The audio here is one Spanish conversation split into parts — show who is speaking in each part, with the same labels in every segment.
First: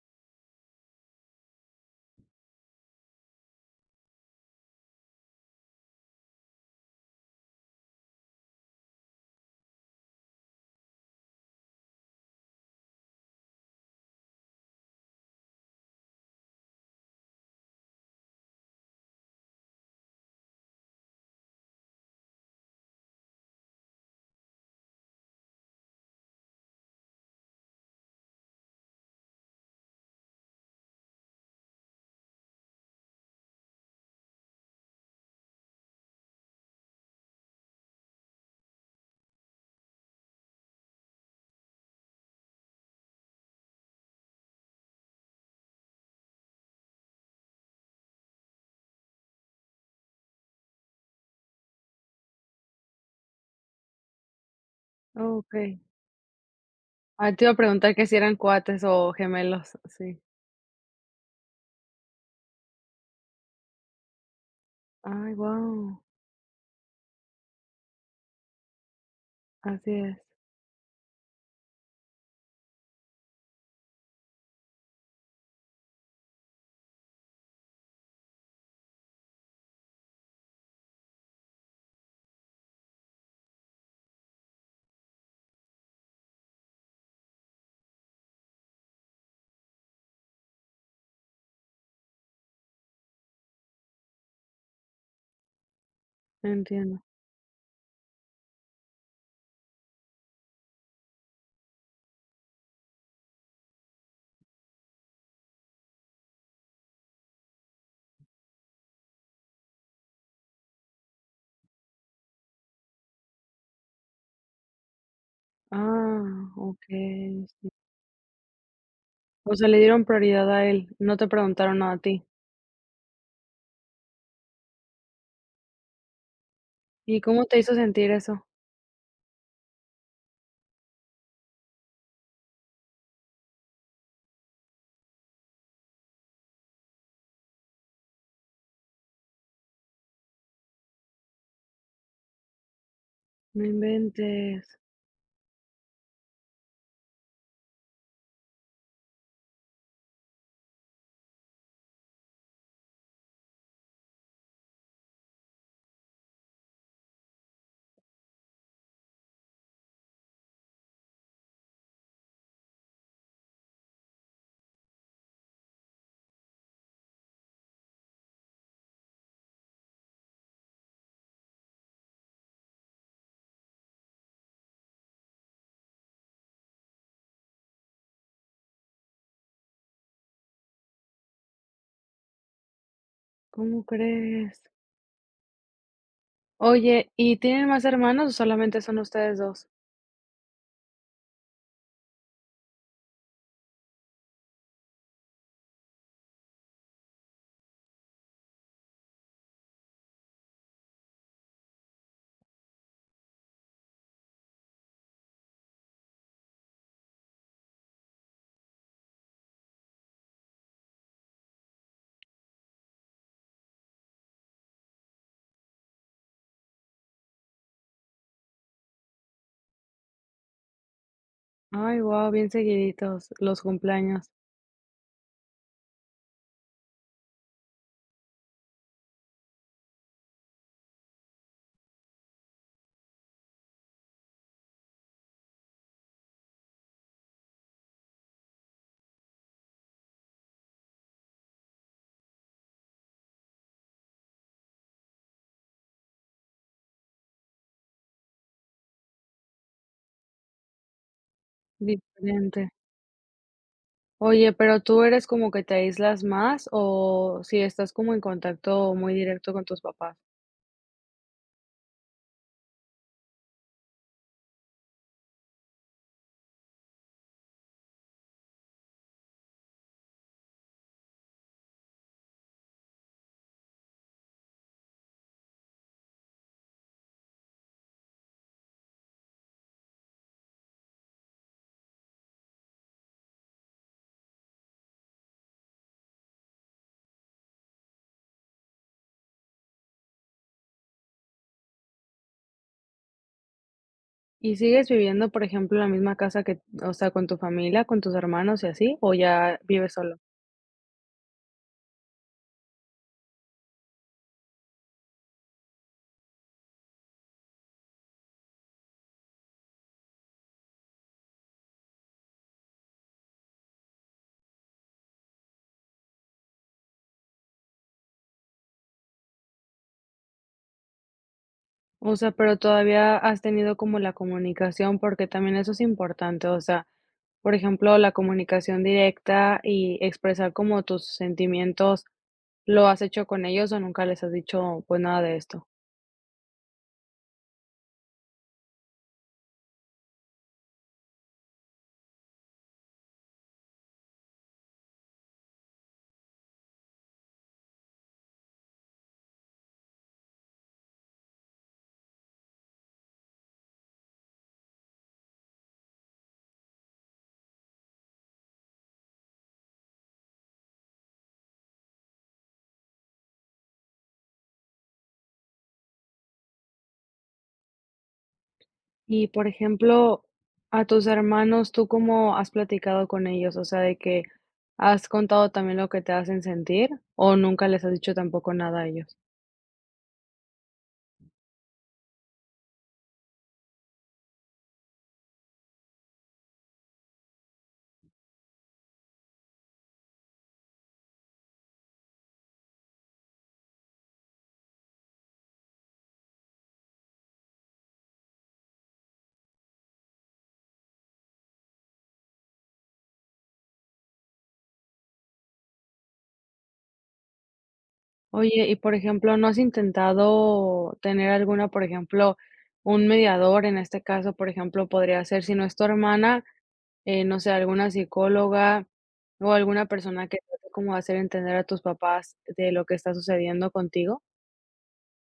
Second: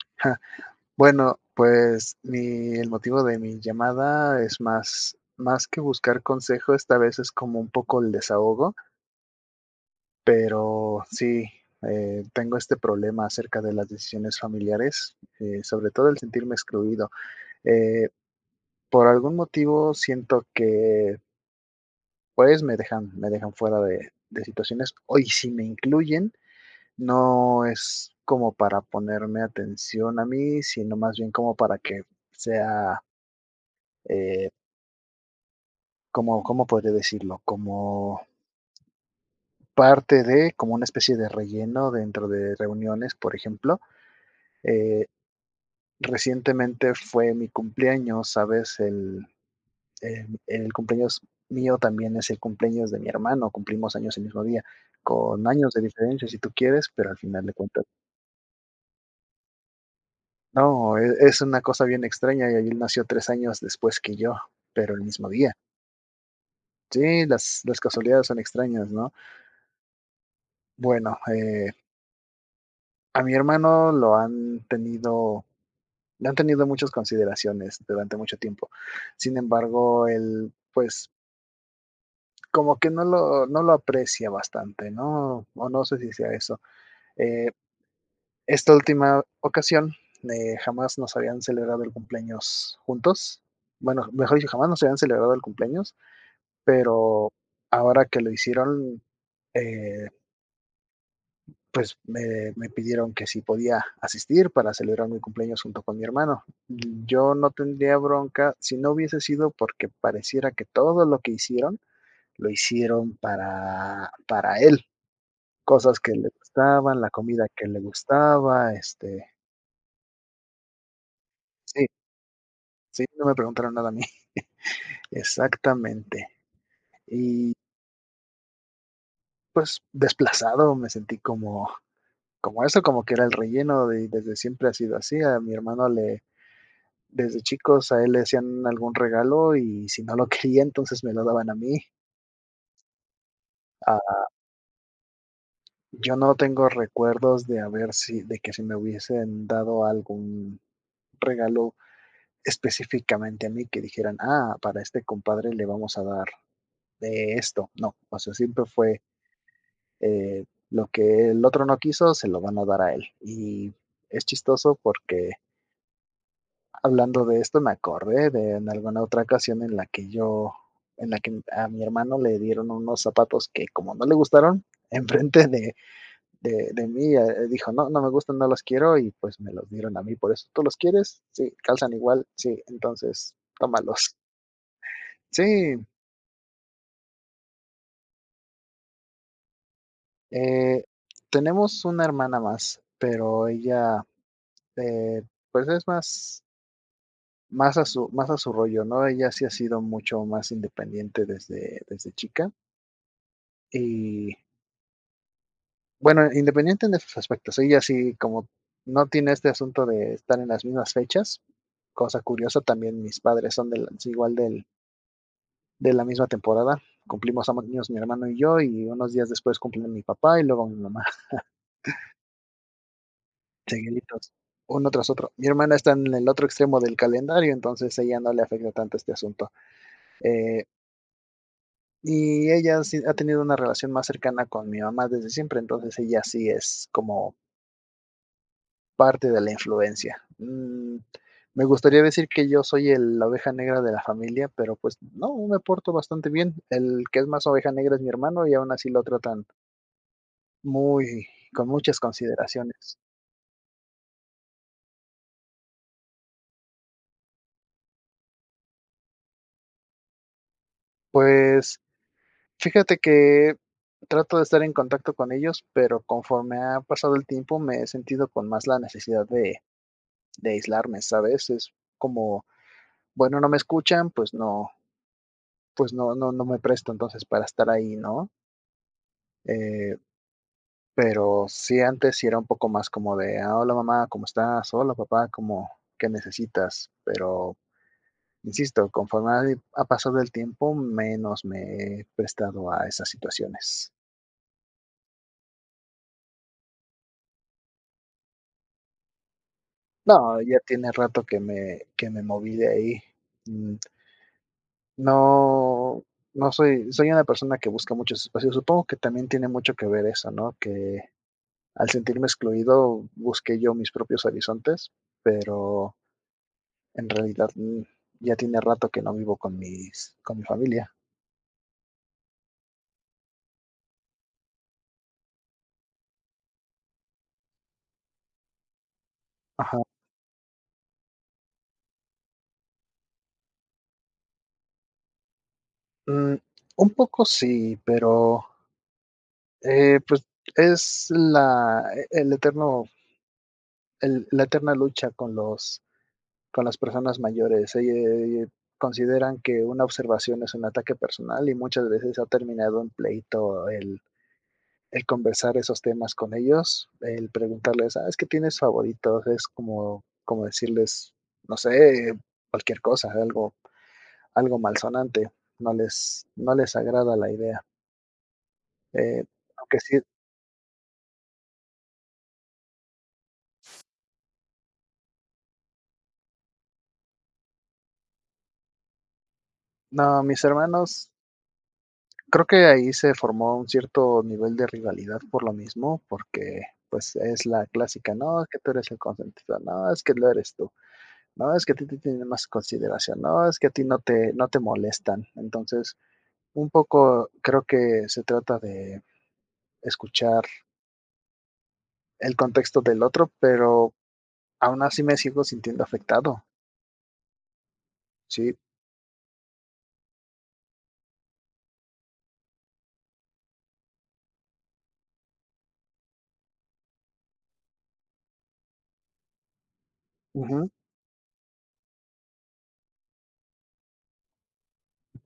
Speaker 1: Ja, bueno, pues mi el motivo de mi llamada es más que buscar consejo. Esta vez es como un poco el desahogo, pero sí, tengo este problema acerca de las decisiones familiares, sobre todo el sentirme excluido. Eh, por algún motivo siento que, pues, me dejan fuera de situaciones, o y si me incluyen, no es como para ponerme atención a mí, sino más bien como para que sea, eh como, ¿cómo podría decirlo? Como parte de, como una especie de relleno dentro de reuniones, por ejemplo. Eh, Recientemente fue mi cumpleaños, ¿sabes? El cumpleaños mío también es el cumpleaños de mi hermano. Cumplimos años el mismo día, con
Speaker 2: Okey.
Speaker 1: años de diferencia si tú quieres, pero al
Speaker 2: Ah, te
Speaker 1: final
Speaker 2: iba
Speaker 1: de
Speaker 2: a
Speaker 1: cuentas,
Speaker 2: preguntar que si eran cuates o gemelos, sí.
Speaker 1: no, es una cosa bien extraña y él nació tres años después que yo, pero el mismo
Speaker 2: Ay,
Speaker 1: día.
Speaker 2: guau.
Speaker 1: Sí, las casualidades son extrañas, ¿no?
Speaker 2: Así es,
Speaker 1: Bueno, a mi hermano lo han tenido le han tenido muchas consideraciones durante mucho tiempo. Sin embargo, él, pues, como que no lo aprecia bastante, ¿no? O no sé si sea eso. Eh, Esta última ocasión, jamás nos habían celebrado el cumpleaños juntos. Bueno, mejor dicho, jamás nos habían celebrado el cumpleaños,
Speaker 2: entiendo.
Speaker 1: pero ahora que lo hicieron, eh pues pidieron que si podía asistir para celebrar mi cumpleaños junto con mi hermano. Yo no tendría bronca si no hubiese sido porque pareciera que todo lo que hicieron lo hicieron para él. Cosas que le
Speaker 2: Ah,
Speaker 1: gustaban, la
Speaker 2: okey,
Speaker 1: comida que
Speaker 2: sí.
Speaker 1: le gustaba, este,
Speaker 2: O sea, le dieron prioridad a él, no te preguntaron
Speaker 1: sí,
Speaker 2: nada a ti.
Speaker 1: sí, no me preguntaron nada a mí. Exactamente.
Speaker 2: ¿Y cómo
Speaker 1: Y
Speaker 2: te hizo sentir eso?
Speaker 1: pues desplazado, me sentí como, como eso, como que era el relleno de, desde siempre ha sido así. A mi hermano le, Desde chicos a él le hacían algún regalo y si no lo quería, entonces me lo daban a mí.
Speaker 2: No
Speaker 1: Ah,
Speaker 2: inventes,
Speaker 1: yo no tengo recuerdos de haber si de que si me hubiesen dado algún regalo específicamente a mí, que dijeran: "Ah, para este compadre le vamos a dar de esto". No, o sea, siempre fue, eh, lo que el otro no quiso, se lo van a dar a él. Y es chistoso porque hablando de esto, me acordé de en alguna otra ocasión en la que a mi hermano le dieron unos zapatos que como no le gustaron, enfrente de mí, dijo: "No, no me gustan, no los quiero", y pues me los dieron a mí por eso. "¿Tú los quieres?". "Sí". "¿Calzan igual?". "Sí". "Entonces,
Speaker 2: ¿cómo
Speaker 1: tómalos".
Speaker 2: crees?
Speaker 1: Sí,
Speaker 2: Oye, ¿y tienen más hermanos o solamente son ustedes dos?
Speaker 1: eh, tenemos una hermana más, pero ella, eh, pues es más a su rollo, ¿no? Ella sí ha sido mucho más independiente desde chica, y bueno, independiente de sus aspectos, ella sí, como no tiene este asunto de estar en las mismas fechas. Cosa curiosa, también mis padres son igual del de la misma temporada. Cumplimos ambos años mi hermano y yo, y unos días después cumplen mi papá y luego mi mamá,
Speaker 2: Ay, guau, bien seguiditos los cumpleaños,
Speaker 1: seguiditos, uno tras otro. Mi hermana está en el otro extremo del calendario, entonces ella no le afecta tanto este asunto, eh, y ella sí ha tenido una relación más cercana con mi mamá desde siempre, entonces ella sí es como parte de la influencia. Me gustaría decir que yo soy la oveja negra de la familia, pero pues no, me porto bastante bien. El que es más oveja negra es mi hermano y aún así lo tratan muy, con muchas
Speaker 2: diferente.
Speaker 1: consideraciones.
Speaker 2: Oye, pero tú eres como que te aíslas más o si estás como en contacto muy directo con tus papás.
Speaker 1: Pues fíjate que trato de estar en contacto con ellos, pero conforme ha pasado el tiempo me he sentido con más la necesidad de aislarme, ¿sabes? Es como, bueno, no me escuchan, pues no, no, no me presto entonces para estar ahí, ¿no? Eh, Pero sí, antes sí era un poco más como de: "Ah, hola mamá, ¿cómo estás? Hola papá, ¿cómo qué necesitas?". Pero, insisto, conforme ha ha pasado el tiempo, menos me he prestado a esas situaciones.
Speaker 2: ¿Y sigues viviendo, por ejemplo, en la misma casa que, o sea, con tu familia, con tus hermanos y así, o ya vives solo?
Speaker 1: No, ya tiene rato que me moví de ahí. Mm, no soy una persona que busca muchos espacios. Supongo que también tiene mucho que ver eso, ¿no? Que al sentirme excluido, busqué yo mis propios horizontes, pero en realidad, ya tiene rato que no vivo con mi familia.
Speaker 2: O sea, pero todavía has tenido como la comunicación, porque también eso es importante, o sea, por ejemplo, la comunicación directa
Speaker 1: Ajá.
Speaker 2: y expresar como tus sentimientos, ¿lo has hecho con ellos o nunca les has dicho pues nada de esto?
Speaker 1: Mm, un poco sí, pero, pues, es la e el eterno el la eterna lucha con las personas mayores. Consideran que una observación es un ataque personal y muchas veces ha terminado en pleito el conversar esos temas con ellos, el preguntarles: "Ah, es que tienes favoritos", es como como decirles, no sé, cualquier cosa, algo malsonante, no les agrada la idea. Eh,
Speaker 2: Y, por
Speaker 1: aunque sí
Speaker 2: ejemplo, a tus hermanos, ¿tú cómo has platicado con ellos? O sea, de que, ¿has contado también lo que te hacen sentir, o nunca les has dicho tampoco nada a ellos?
Speaker 1: no, mis hermanos, creo que ahí se formó un cierto nivel de rivalidad por lo mismo, porque, pues, es la clásica: "No, es que tú eres el consentido, no, es que lo eres tú, no, es que a ti te tienen más consideración, no, es que a ti no te molestan". Entonces, un poco creo que se trata de escuchar el contexto del otro, pero aún así me sigo sintiendo afectado. Sí,
Speaker 2: Oye, y, por ejemplo, ¿no has intentado tener alguna, por ejemplo, un mediador? En este caso, por ejemplo, podría ser, si no es tu hermana, no sé, alguna psicóloga o alguna persona que trate
Speaker 1: ujú.
Speaker 2: como de hacer entender a tus papás de lo que está sucediendo contigo.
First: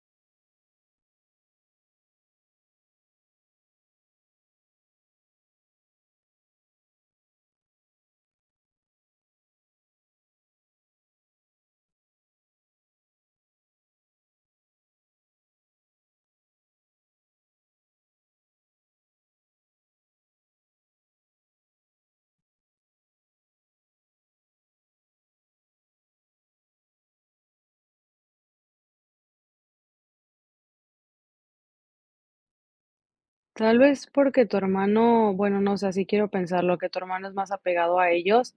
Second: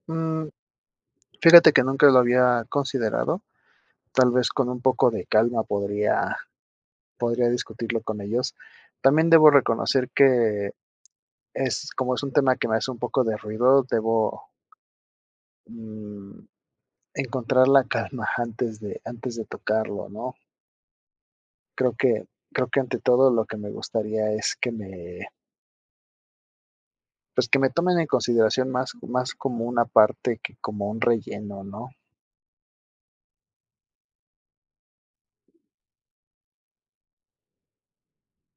Speaker 1: Mm, Fíjate que nunca lo había considerado, tal vez con un poco de calma podría discutirlo con ellos. También debo reconocer que es un tema que me hace un poco de ruido. Debo, mm, encontrar la calma antes de tocarlo, ¿no? Creo que Creo que ante todo lo que me gustaría es pues, que me tomen en consideración más como una parte que como un relleno, ¿no?
Speaker 2: Tal vez porque tu hermano, bueno, no sé, así quiero pensarlo, que tu hermano es más apegado a ellos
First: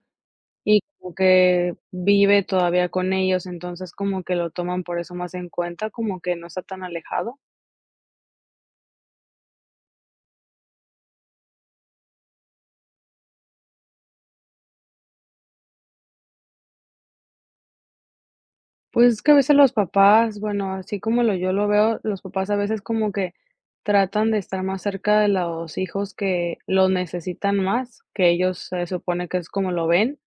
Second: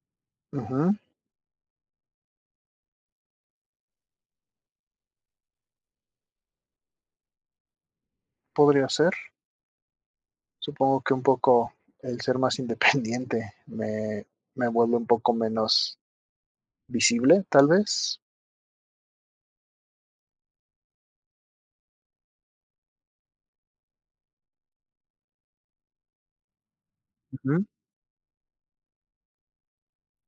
Speaker 2: y
Speaker 1: Ujú,
Speaker 2: como que vive todavía con ellos, entonces como que lo toman por eso más en cuenta, como que no está tan alejado.
Speaker 1: podría ser. Supongo que un poco el ser más independiente me vuelve un poco menos visible, tal vez.
Speaker 2: Pues es que a veces los papás, bueno, así como lo yo lo veo, los papás a veces como que tratan de estar más cerca de los hijos que los necesitan
Speaker 1: Ujú.
Speaker 2: más, que ellos se supone que es como lo ven.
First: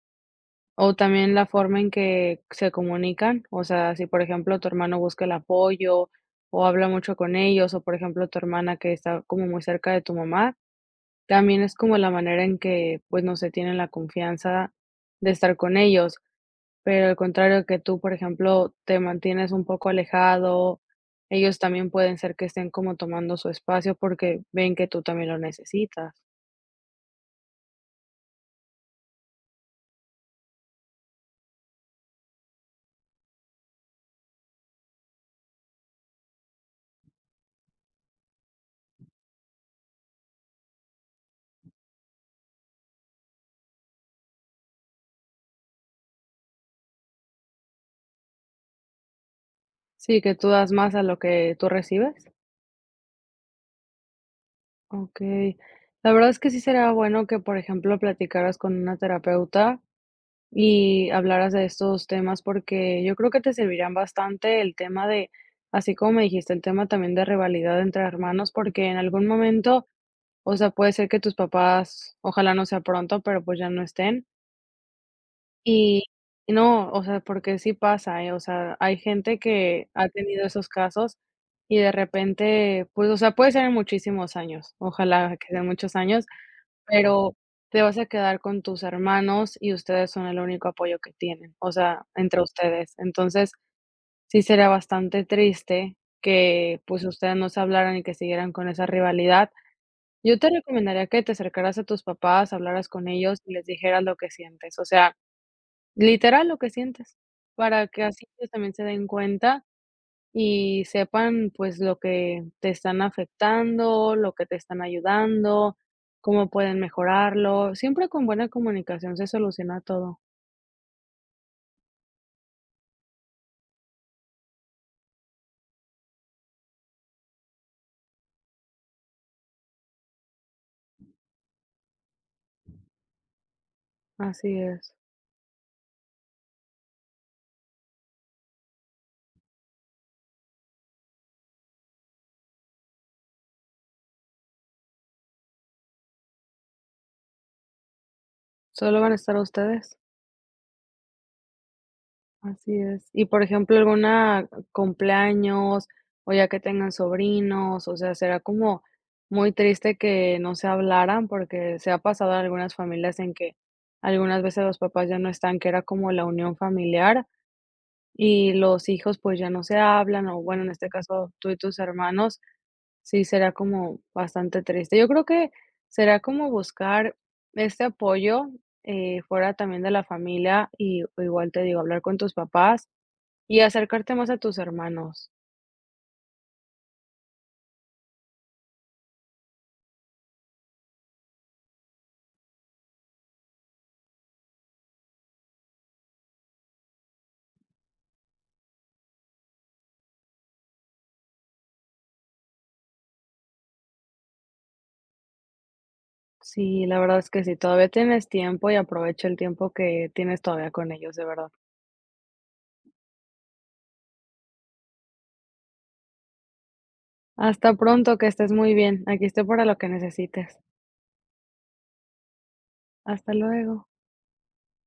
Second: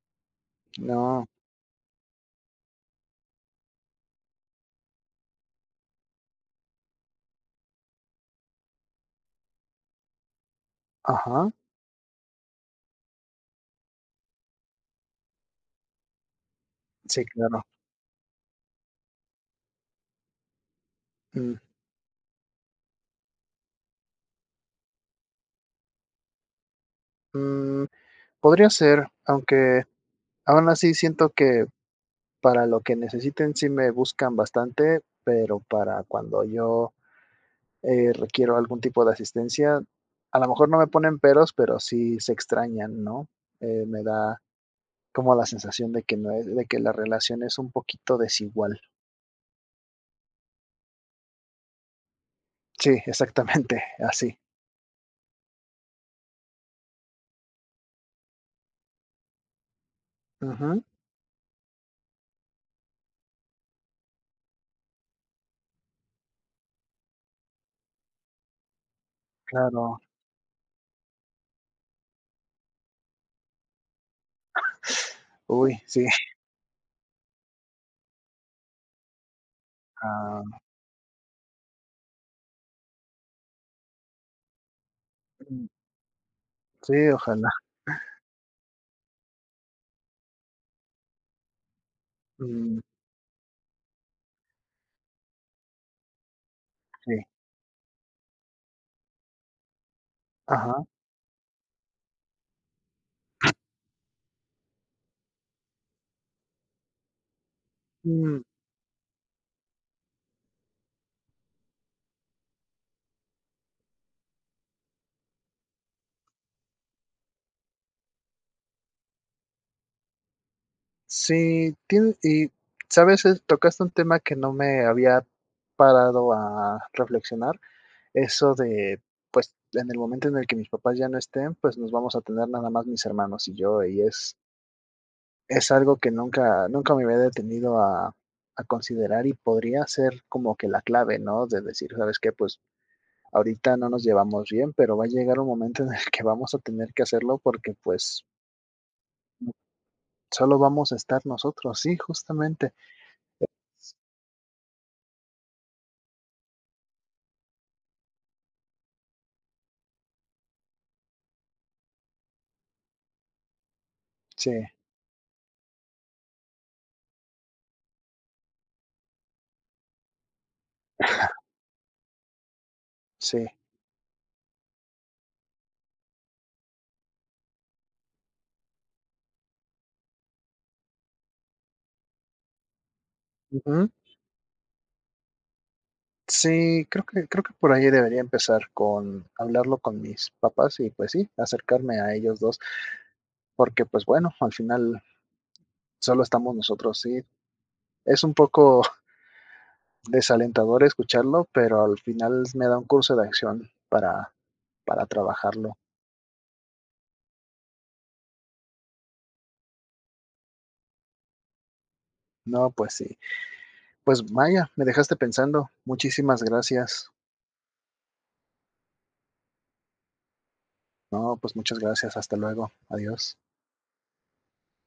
Speaker 2: O
Speaker 1: No,
Speaker 2: también la forma en que se comunican, o sea, si por ejemplo tu hermano busca el apoyo o habla mucho con ellos, o por ejemplo tu hermana que está como muy cerca de tu mamá,
Speaker 1: ajá,
Speaker 2: también es como la manera en que, pues, no se tienen la confianza de estar con ellos, pero al
Speaker 1: sí, claro.
Speaker 2: contrario que tú, por ejemplo, te mantienes un poco alejado,
Speaker 1: Mm,
Speaker 2: ellos también pueden ser que estén como tomando su espacio porque ven que tú también lo necesitas.
Speaker 1: mm, podría ser, aunque aún así siento que para lo que necesiten sí me buscan bastante, pero para cuando yo, requiero algún tipo de asistencia, a lo mejor no me ponen peros, pero sí se extrañan, ¿no? Me da como la sensación de que no es, de que la relación es un poquito desigual.
Speaker 2: Sí, que tú das más a lo que tú recibes.
Speaker 1: Sí, exactamente, así.
Speaker 2: Okey. La verdad es que sí sería bueno que, por ejemplo, platicaras con una terapeuta
Speaker 1: Ujú,
Speaker 2: y hablaras de estos temas, porque yo creo que te servirán bastante el tema de, así como me dijiste, el tema también de rivalidad entre hermanos, porque en algún momento,
Speaker 1: claro.
Speaker 2: o sea, puede ser que tus papás, ojalá no sea pronto, pero pues ya no estén.
Speaker 1: Uy,
Speaker 2: Y
Speaker 1: sí.
Speaker 2: y no, o sea, porque sí pasa, ¿eh? O sea, hay gente que ha tenido
Speaker 1: Ah,
Speaker 2: esos casos y de repente, pues, o sea, puede ser en muchísimos años, ojalá que sean
Speaker 1: mm,
Speaker 2: muchos años.
Speaker 1: sí,
Speaker 2: Pero
Speaker 1: ojalá.
Speaker 2: te vas a quedar con tus hermanos y ustedes son el único apoyo que tienen, o sea, entre
Speaker 1: Mm,
Speaker 2: ustedes. Entonces, sí sería bastante triste que, pues,
Speaker 1: sí.
Speaker 2: ustedes no se hablaran y que siguieran con esa rivalidad. Yo te
Speaker 1: Ajá.
Speaker 2: recomendaría que te acercaras a tus papás, hablaras con ellos y les dijeras lo que sientes, o sea, literal lo que sientes, para que así
Speaker 1: Mm,
Speaker 2: ellos también se den cuenta y sepan, pues, lo que te están afectando, lo que te están ayudando, cómo pueden mejorarlo. Siempre con buena comunicación se soluciona todo.
Speaker 1: sí, tien y, ¿sabes? Tocaste un tema que no me había parado a reflexionar, eso de, pues, en el momento en el que mis papás ya no estén, pues, nos vamos a tener nada más mis hermanos y yo, y es
Speaker 2: Así es.
Speaker 1: Es algo que nunca me había detenido a considerar y podría ser como que la clave, ¿no? De decir, ¿sabes qué? Pues ahorita no nos llevamos bien, pero va a llegar un momento en el que vamos a tener que hacerlo porque, pues,
Speaker 2: Solo van a estar ustedes.
Speaker 1: solo vamos a estar nosotros. Sí, justamente.
Speaker 2: Así es. Y, por ejemplo, alguna cumpleaños, o ya que tengan sobrinos, o sea, será como muy triste que no se hablaran, porque se ha pasado en algunas familias en que algunas
Speaker 1: Sí,
Speaker 2: veces los papás ya no están, que era como la unión familiar. Y los hijos, pues, ya no se hablan, o bueno, en este caso, tú y tus hermanos, sí
Speaker 1: sí.
Speaker 2: será como bastante triste. Yo creo que será como buscar este apoyo, fuera también de la familia y o igual te digo, hablar con tus papás y
Speaker 1: Ujú.
Speaker 2: acercarte más a tus hermanos.
Speaker 1: Sí, creo que por ahí debería empezar con hablarlo con mis papás y, pues sí, acercarme a ellos 2 porque, pues, bueno, al final solo estamos nosotros, sí. Es un poco desalentador escucharlo, pero al final me da un curso de acción para trabajarlo.
Speaker 2: Sí, la verdad es que sí, todavía tienes tiempo y aprovecha el tiempo que tienes todavía con ellos, de verdad.
Speaker 1: No, pues sí. Pues Maya, me dejaste pensando. Muchísimas gracias.
Speaker 2: Hasta pronto, que estés muy bien. Aquí estoy para lo que necesites.
Speaker 1: No, pues muchas gracias. Hasta luego.
Speaker 2: Hasta
Speaker 1: Adiós.
Speaker 2: luego.